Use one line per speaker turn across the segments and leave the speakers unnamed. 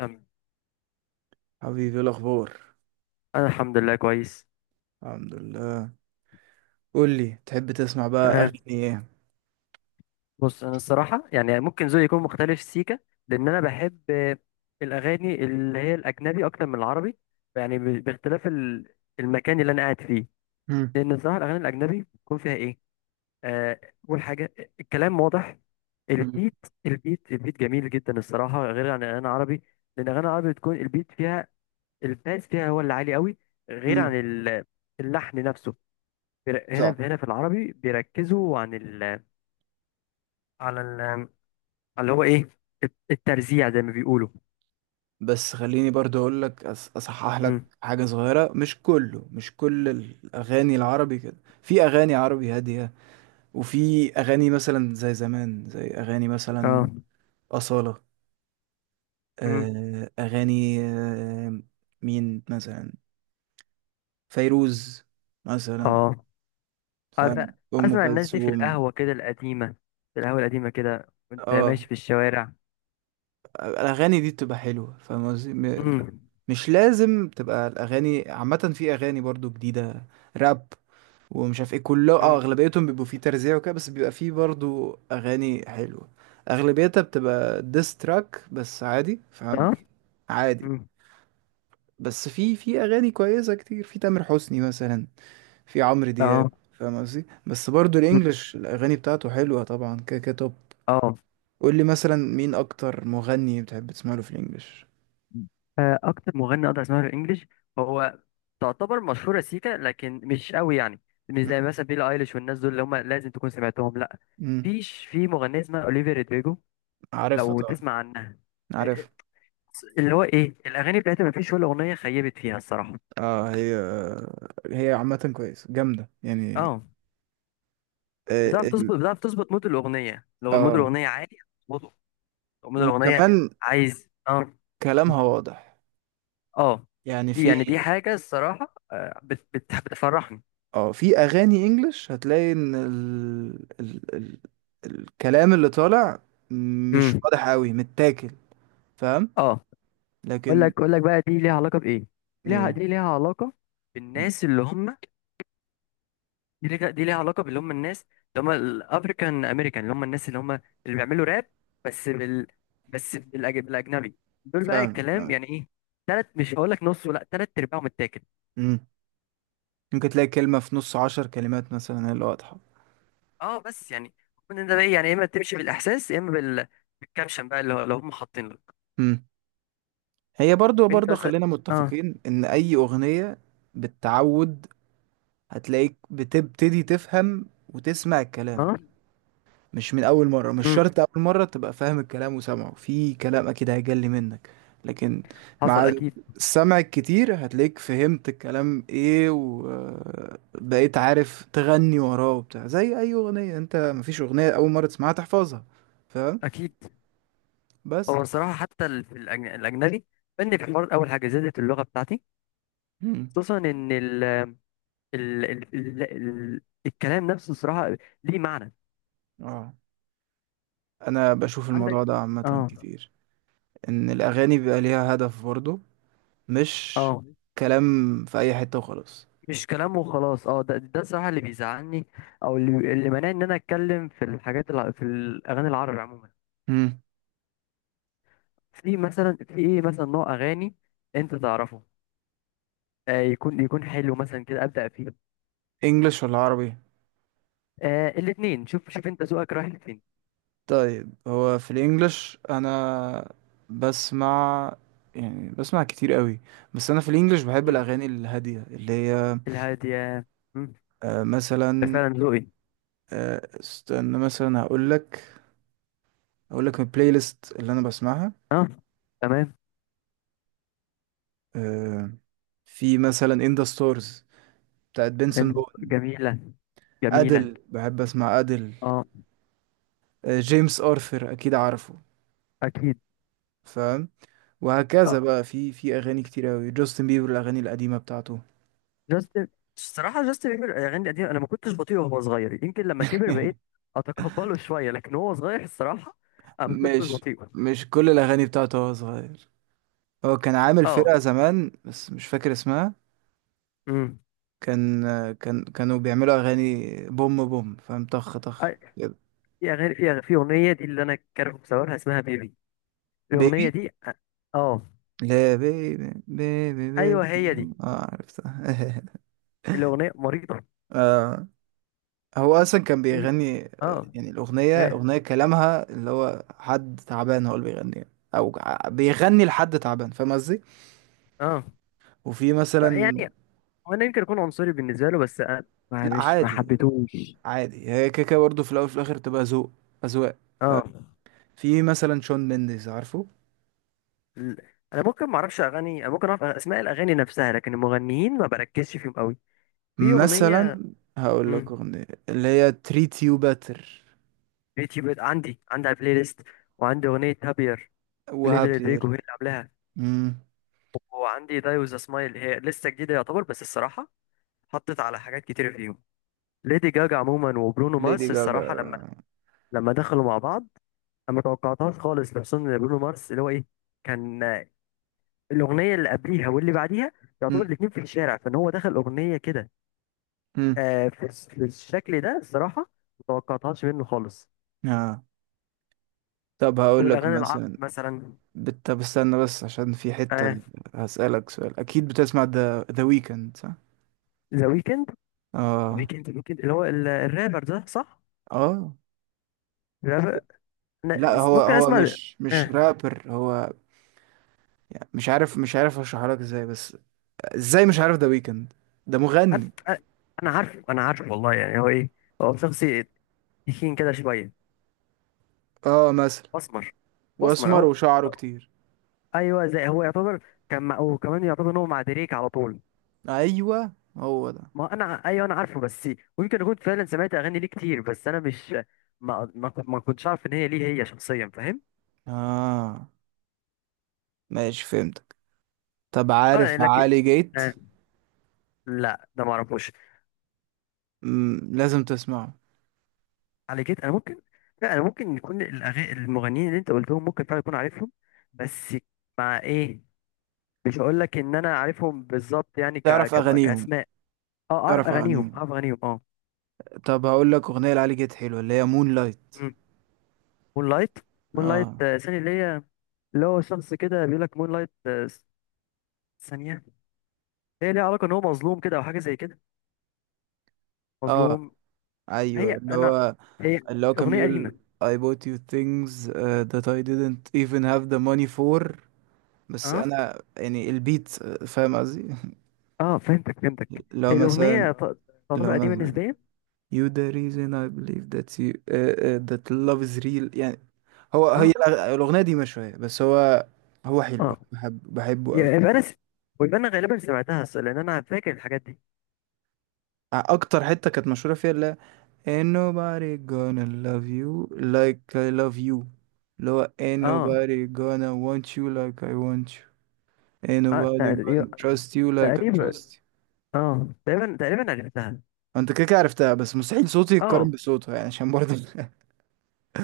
أم-
حبيبي، إيه الاخبار؟
انا الحمد لله كويس.
الحمد لله. قول لي تحب تسمع بقى
تمام.
اغاني ايه؟
بص، انا الصراحه يعني ممكن ذوقي يكون مختلف، سيكا. لان انا بحب الاغاني اللي هي الاجنبي اكتر من العربي، يعني باختلاف المكان اللي انا قاعد فيه.
مم.
لان الصراحه الاغاني الاجنبي بيكون فيها ايه، آه، اول حاجه الكلام واضح.
مم.
البيت. البيت جميل جدا الصراحه، غير عن الاغاني العربي. لان الاغاني العربي بتكون البيت فيها، الباس فيها هو اللي عالي قوي، غير
مم.
عن اللحن نفسه.
صح.
هنا في العربي بيركزوا عن ال، على ال، على اللي هو ايه، الترزيع زي ما بيقولوا.
بس خليني برضو اقول لك، اصحح لك
امم
حاجه صغيره. مش كل الاغاني العربي كده. في اغاني عربي هاديه، وفي اغاني مثلا زي زمان، زي اغاني
اه.
مثلا اصاله،
امم
آه، اغاني آه، مين مثلا؟ فيروز مثلا،
اه. أف-
فاهم؟ ام
اسمع الناس دي في
كلثوم.
القهوة كده القديمة، في القهوة القديمة كده وانت
اه،
ماشي في الشوارع.
الاغاني دي بتبقى حلوه، فاهم قصدي؟
امم
مش لازم تبقى الاغاني عامه، في اغاني برضو جديده، راب، ومش عارف ايه، كله اه
امم
اغلبيتهم بيبقوا فيه ترزيع وكده، بس بيبقى فيه برضو اغاني حلوه. اغلبيتها بتبقى ديس تراك، بس عادي، فاهم؟
اه.
عادي.
امم
بس في اغاني كويسه كتير، في تامر حسني مثلا، في عمرو دياب،
اه.
فاهم قصدي؟ بس برضو
مم.
الانجليش الاغاني بتاعته حلوه طبعا، كده كده توب.
اه.
قول لي مثلا مين اكتر مغني بتحب تسمع له في الانجليش؟
اكتر مغني اقدر اسمعه الانجليش هو تعتبر مشهورة سيكا لكن مش قوي يعني، مش زي مثلا بيلي ايليش والناس دول اللي هم لازم تكون سمعتهم، لا.
مم.
فيش في مغنية اسمها اوليفيا رودريجو،
عارفها
لو
طبعا.
تسمع عنها،
عارف.
اللي هو ايه الاغاني بتاعتها ما فيش ولا اغنيه خيبت فيها الصراحه.
اه، هي، هي عامة كويس، جامدة يعني.
اه.
اه
بتعرف تظبط بتعرف تظبط مود الاغنيه، لو مود
آه.
الاغنيه عالي هتظبطه، لو مود الاغنيه
وكمان
عايز اه،
كلامها واضح،
اه،
يعني
دي
في.
يعني دي حاجه الصراحه، بت بتفرحني.
اه، في اغاني انجلش هتلاقي ان الكلام اللي طالع مش
امم
واضح قوي، متاكل، فاهم؟
اه. اقول
لكن
لك اقول لك بقى، دي ليها علاقه بايه، دي ليها
ايه.
دي ليها علاقه
م.
بالناس اللي هم، دي ليها علاقة باللي هم الناس، اللي هم الافريكان امريكان، اللي هم الناس اللي هم اللي بيعملوا راب، بس بال بس بالاجنبي. دول بقى
فاهم
الكلام
آه.
يعني ايه، تلات، مش هقول لك نص ولا تلات ارباعهم متاكل.
م. ممكن تلاقي كلمة في نص 10 كلمات مثلا هي اللي واضحة.
اه بس يعني ممكن انت بقى إيه، يعني يا اما تمشي بالاحساس يا اما بالكابشن بقى، اللي هم حاطين لك.
م. هي برضو،
انت
برضو،
مثلا.
خلينا
اه.
متفقين ان اي اغنية بالتعود هتلاقيك بتبتدي تفهم وتسمع الكلام،
اه.
مش من اول مرة. مش
امم
شرط اول مرة تبقى فاهم الكلام وسامعه، في كلام اكيد هيجلي منك. لكن
حصل
مع
اكيد.
السمع الكتير هتلاقيك فهمت الكلام ايه، وبقيت عارف تغني وراه وبتاع، زي اي اغنية، انت مفيش اغنية اول مرة تسمعها تحفظها، فاهم؟
اكيد.
بس.
هو الصراحة حتى في الاجنبي، فني في الحوار، اول حاجة زادت اللغة بتاعتي،
مم.
خصوصا ال ال ال ال الكلام نفسه صراحة ليه معنى.
اه. انا بشوف
عندك.
الموضوع ده عامة
اه.
كتير، ان الاغاني بيبقى ليها هدف برضه، مش
اه.
كلام في اي حتة وخلاص.
مش كلام وخلاص. اه، ده صراحة اللي بيزعلني، او اللي مانعني ان انا اتكلم في في الاغاني العربي عموما.
امم.
في مثلا، في ايه مثلا، نوع اغاني انت تعرفه، آه، يكون حلو مثلا كده، ابدا فيه.
انجلش ولا عربي؟
آه، الاتنين. شوف، شوف انت ذوقك رايح لفين.
طيب، هو في الانجليش انا بسمع، يعني بسمع كتير قوي. بس انا في الانجليش بحب
مم.
الاغاني الهاديه، اللي هي
الهادية. مم.
آه
ده
مثلا،
فعلا ذوقي.
آه استنى مثلا، هقول لك، هقول لك البلاي ليست اللي انا بسمعها.
اه. تمام.
آه، في مثلا ان ذا ستارز بتاعت بنسون
انت.
بون،
جميلة. جميلة.
ادل، بحب اسمع ادل،
اه.
آه جيمس ارثر اكيد عارفه،
اكيد.
فاهم؟ وهكذا
آه.
بقى، في اغاني كتير قوي، جاستن بيبر الاغاني القديمه بتاعته.
جاستن، الصراحة جاستن بيبر الأغاني القديمة أنا ما كنتش بطيء وهو صغير. يمكن لما كبر بقيت أتقبله شوية، لكن وهو صغير الصراحة أنا ما كنتش
مش
بطيء.
مش كل الأغاني بتاعته وهو صغير. هو كان عامل
أه.
فرقة زمان بس مش فاكر اسمها.
أمم
كان كانوا بيعملوا أغاني بوم بوم، فاهم؟ طخ طخ
أي-
كده.
في أغنية دي اللي أنا كارهه بسببها اسمها بيبي. الأغنية
بيبي.
دي أه.
لا، بيبي بيبي بيبي
أيوه هي دي.
بوم. اه، عرفتها.
الأغنية مريضة.
آه، هو أصلا كان
في.
بيغني آه،
أه.
يعني الأغنية،
إيه.
أغنية كلامها اللي هو حد تعبان هو اللي بيغنيها، أو بيغني لحد تعبان، فاهم قصدي؟
أه.
وفي
بقى
مثلا،
يعني هو أنا يمكن أكون عنصري بالنسبة له، بس أنا ما
لا
مش ما
عادي،
حبيتهوش.
عادي، هي كيكه برضه، في الاول وفي الاخر تبقى ذوق، اذواق.
أه.
ففي مثلا شون مينديز، عارفه؟
ال- أنا ممكن ما أعرفش أغاني، أنا ممكن أعرف أسماء الأغاني نفسها لكن المغنيين ما بركزش فيهم أوي. في أغنية.
مثلا هقول لك
امم
اغنيه، اللي هي تريت يو باتر،
يوتيوب، عندي على البلاي ليست، وعندي أغنية هابير، ليفي رودريجو
وهابير.
هي اللي عاملاها.
امم.
وعندي داي وذ سمايل، هي لسه جديدة يعتبر، بس الصراحة حطت على حاجات كتير فيهم ليدي جاجا عموما وبرونو
ليدي
مارس. الصراحة لما
جاجا.
لما دخلوا مع بعض أنا ما توقعتهاش خالص، خصوصا إن برونو مارس اللي هو إيه، كان آه، الأغنية اللي قبليها واللي بعديها يعتبر
امم.
الاتنين في الشارع، فإن هو دخل أغنية كده،
امم.
في الشكل ده الصراحة ما توقعتهاش منه خالص.
آه. طب هقول لك
والأغاني العربي
مثلا،
مثلا.
طب استنى بس، عشان في
آه.
حته هسألك سؤال. اكيد بتسمع ذا ويكند، صح؟
ذا ويكند.
اه.
ويكند اللي هو الرابر ده، صح؟
اه.
الرابر.
لا، هو
ممكن
هو
اسمع.
مش
آه،
رابر، هو يعني مش عارف، اشرحها لك ازاي، بس ازاي مش عارف، ده ويكند، ده
انا.
مغني.
أنا- أنا عارفه انا عارفه والله، يعني هو ايه، هو شخصي تخين كده شويه.
اه، مثلا،
اسمر. اسمر
واسمر
اهو.
وشعره كتير.
ايوه، زي هو يعتبر وكمان يعتبر ان هو مع دريك على طول.
ايوه، هو ده.
ما انا ع- ايوه انا عارفه، بس ويمكن اكون فعلا سمعت اغاني ليه كتير، بس انا مش، ما كنتش عارف ان هي ليه، هي شخصيا فاهم؟
اه، ماشي، فهمتك. طب عارف
اه لكن.
علي جيت؟
آه. لا ده ما اعرفوش.
مم، لازم تسمعه.
على كده انا ممكن. لا انا ممكن يكون الأغاني، المغنيين اللي انت قلتهم ممكن فعلا يكون عارفهم، بس مع ايه، مش هقول لك ان انا عارفهم بالظبط يعني
تعرف اغانيهم؟
كاسماء. اه، اعرف
تعرف
اغانيهم
اغانيهم.
اعرف اغانيهم اه.
طب هقول لك اغنيه لعلي جيت حلوه، اللي هي مون لايت.
مم. مون لايت. مون لايت،
اه.
ثانيه، اللي هي، اللي هو شخص كده بيقول لك مون لايت، ثانيه، هي ليها علاقه ان هو مظلوم كده او حاجه زي كده.
اه،
مظلوم.
ايوه،
هي
اللي
انا.
هو،
هي.
اللي هو كان
اغنيه
بيقول
قديمه.
I bought you things that I didn't even have the money for. بس
اه.
انا يعني البيت آه، فاهم قصدي؟
اه فهمتك.
لو
هي
مثلا،
الاغنيه
لو
تعتبر قديمه
مثلا
نسبيا.
You the reason I believe that you that love is real. يعني هو،
اه.
الأغنية دي مشوية، بس هو، هو حلو، أنا
اه
بحبه قوي.
يبقى ويبقى انا غالبا سمعتها، اصل لان انا فاكر الحاجات دي.
أكتر حتة كانت مشهورة فيها، اللي هي Ain't nobody gonna love you like I love you، اللي هو Ain't
اه.
nobody gonna want you like I want you، Ain't
اه
nobody
تقريبا.
gonna trust you like I
تقريبا.
trust you.
اه، تقريبا عرفتها.
أنت كده كده عرفتها. بس مستحيل صوتي يتقارن
اه.
بصوتها يعني، عشان برضه.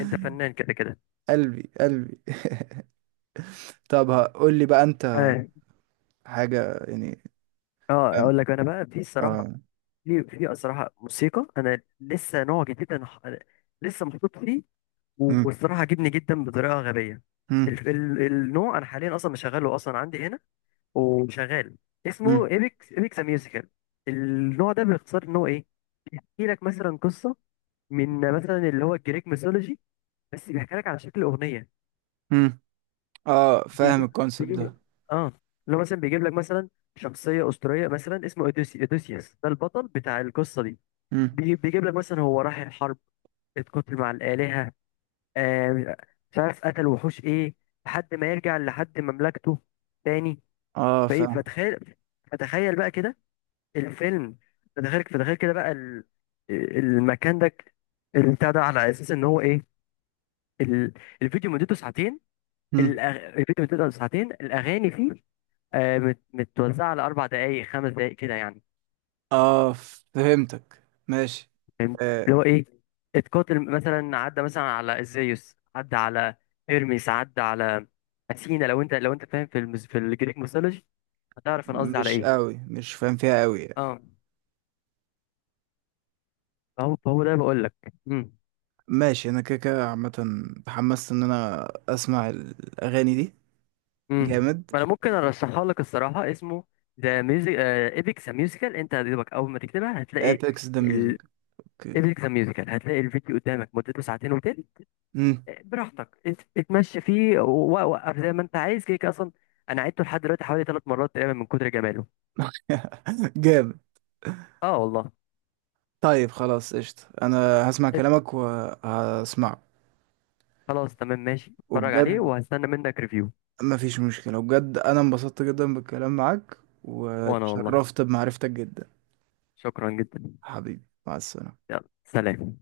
انت فنان كده كده.
قلبي، قلبي. طب قول لي بقى أنت،
اه.
حاجة يعني.
اه اقول لك انا بقى في
اه.
الصراحه، في الصراحه موسيقى انا لسه نوع جديد، أنا لسه محطوط فيه،
مم.
والصراحه عجبني جدا بطريقه غبيه.
مم.
النوع انا حاليا اصلا مشغله اصلا عندي هنا وشغال، اسمه
مم.
ايبكس ميوزيكال. النوع ده باختصار ان هو ايه، بيحكي لك مثلا قصه، من مثلا اللي هو الجريك ميثولوجي، بس بيحكي لك على شكل اغنيه.
مم. اه، فاهم الكونسبت
بيجيب لك.
ده.
اه. اللي هو مثلا بيجيب لك مثلا شخصيه اسطوريه، مثلا اسمه اوديسي، اوديسيوس ده البطل بتاع القصه دي.
مم.
بيجيب لك مثلا هو راح الحرب، اتقتل مع الالهه، آه، مش عارف قتل وحوش ايه، لحد ما يرجع لحد مملكته تاني.
اه
فايه
فاهم.
فتخيل، فتخيل بقى كده الفيلم، فتخيل كده بقى المكان ده، البتاع ده، على اساس ان هو ايه، ال- الفيديو مدته ساعتين.
مم.
الفيديو بتبدأ ساعتين، الأغاني فيه آه، متوزعة على 4 دقايق، 5 دقايق كده يعني.
اه فهمتك، ماشي.
فهمت.
آه.
اللي هو إيه، اتقاتل مثلا، عدى مثلا على إزيوس، عدى على إرميس، عدى على أثينا. لو أنت فاهم في في الجريك ميثولوجي هتعرف أنا قصدي على
مش
إيه.
قوي، مش فاهم فيها قوي يعني.
أه. فهو ده بقول لك. امم
ماشي، انا كده كده عامة اتحمست ان انا اسمع الاغاني دي،
امم
جامد.
فأنا ممكن أرشحها لك الصراحة، اسمه ذا ميوزك ايبكس ميوزيكال، أنت هتدوبك أول ما تكتبها هتلاقي
ابيكس ذا
ال...
ميوزك. اوكي.
ايبكس ميوزيكال، هتلاقي الفيديو قدامك مدته ساعتين وتلت.
مم.
براحتك، انت اتمشى فيه ووقف زي ما انت عايز، كده كده اصلا انا عدته لحد دلوقتي حوالي 3 مرات تقريبا من كتر جماله.
جامد.
اه والله.
طيب، خلاص، قشطة، انا هسمع
ات-
كلامك وهسمعه.
خلاص تمام ماشي، اتفرج عليه
وبجد،
وهستنى منك ريفيو.
مفيش مشكلة، بجد أنا انبسطت جدا بالكلام معاك،
وانا والله
واتشرفت بمعرفتك جدا.
شكرا جدا.
حبيبي، مع السلامة.
يلا سلام.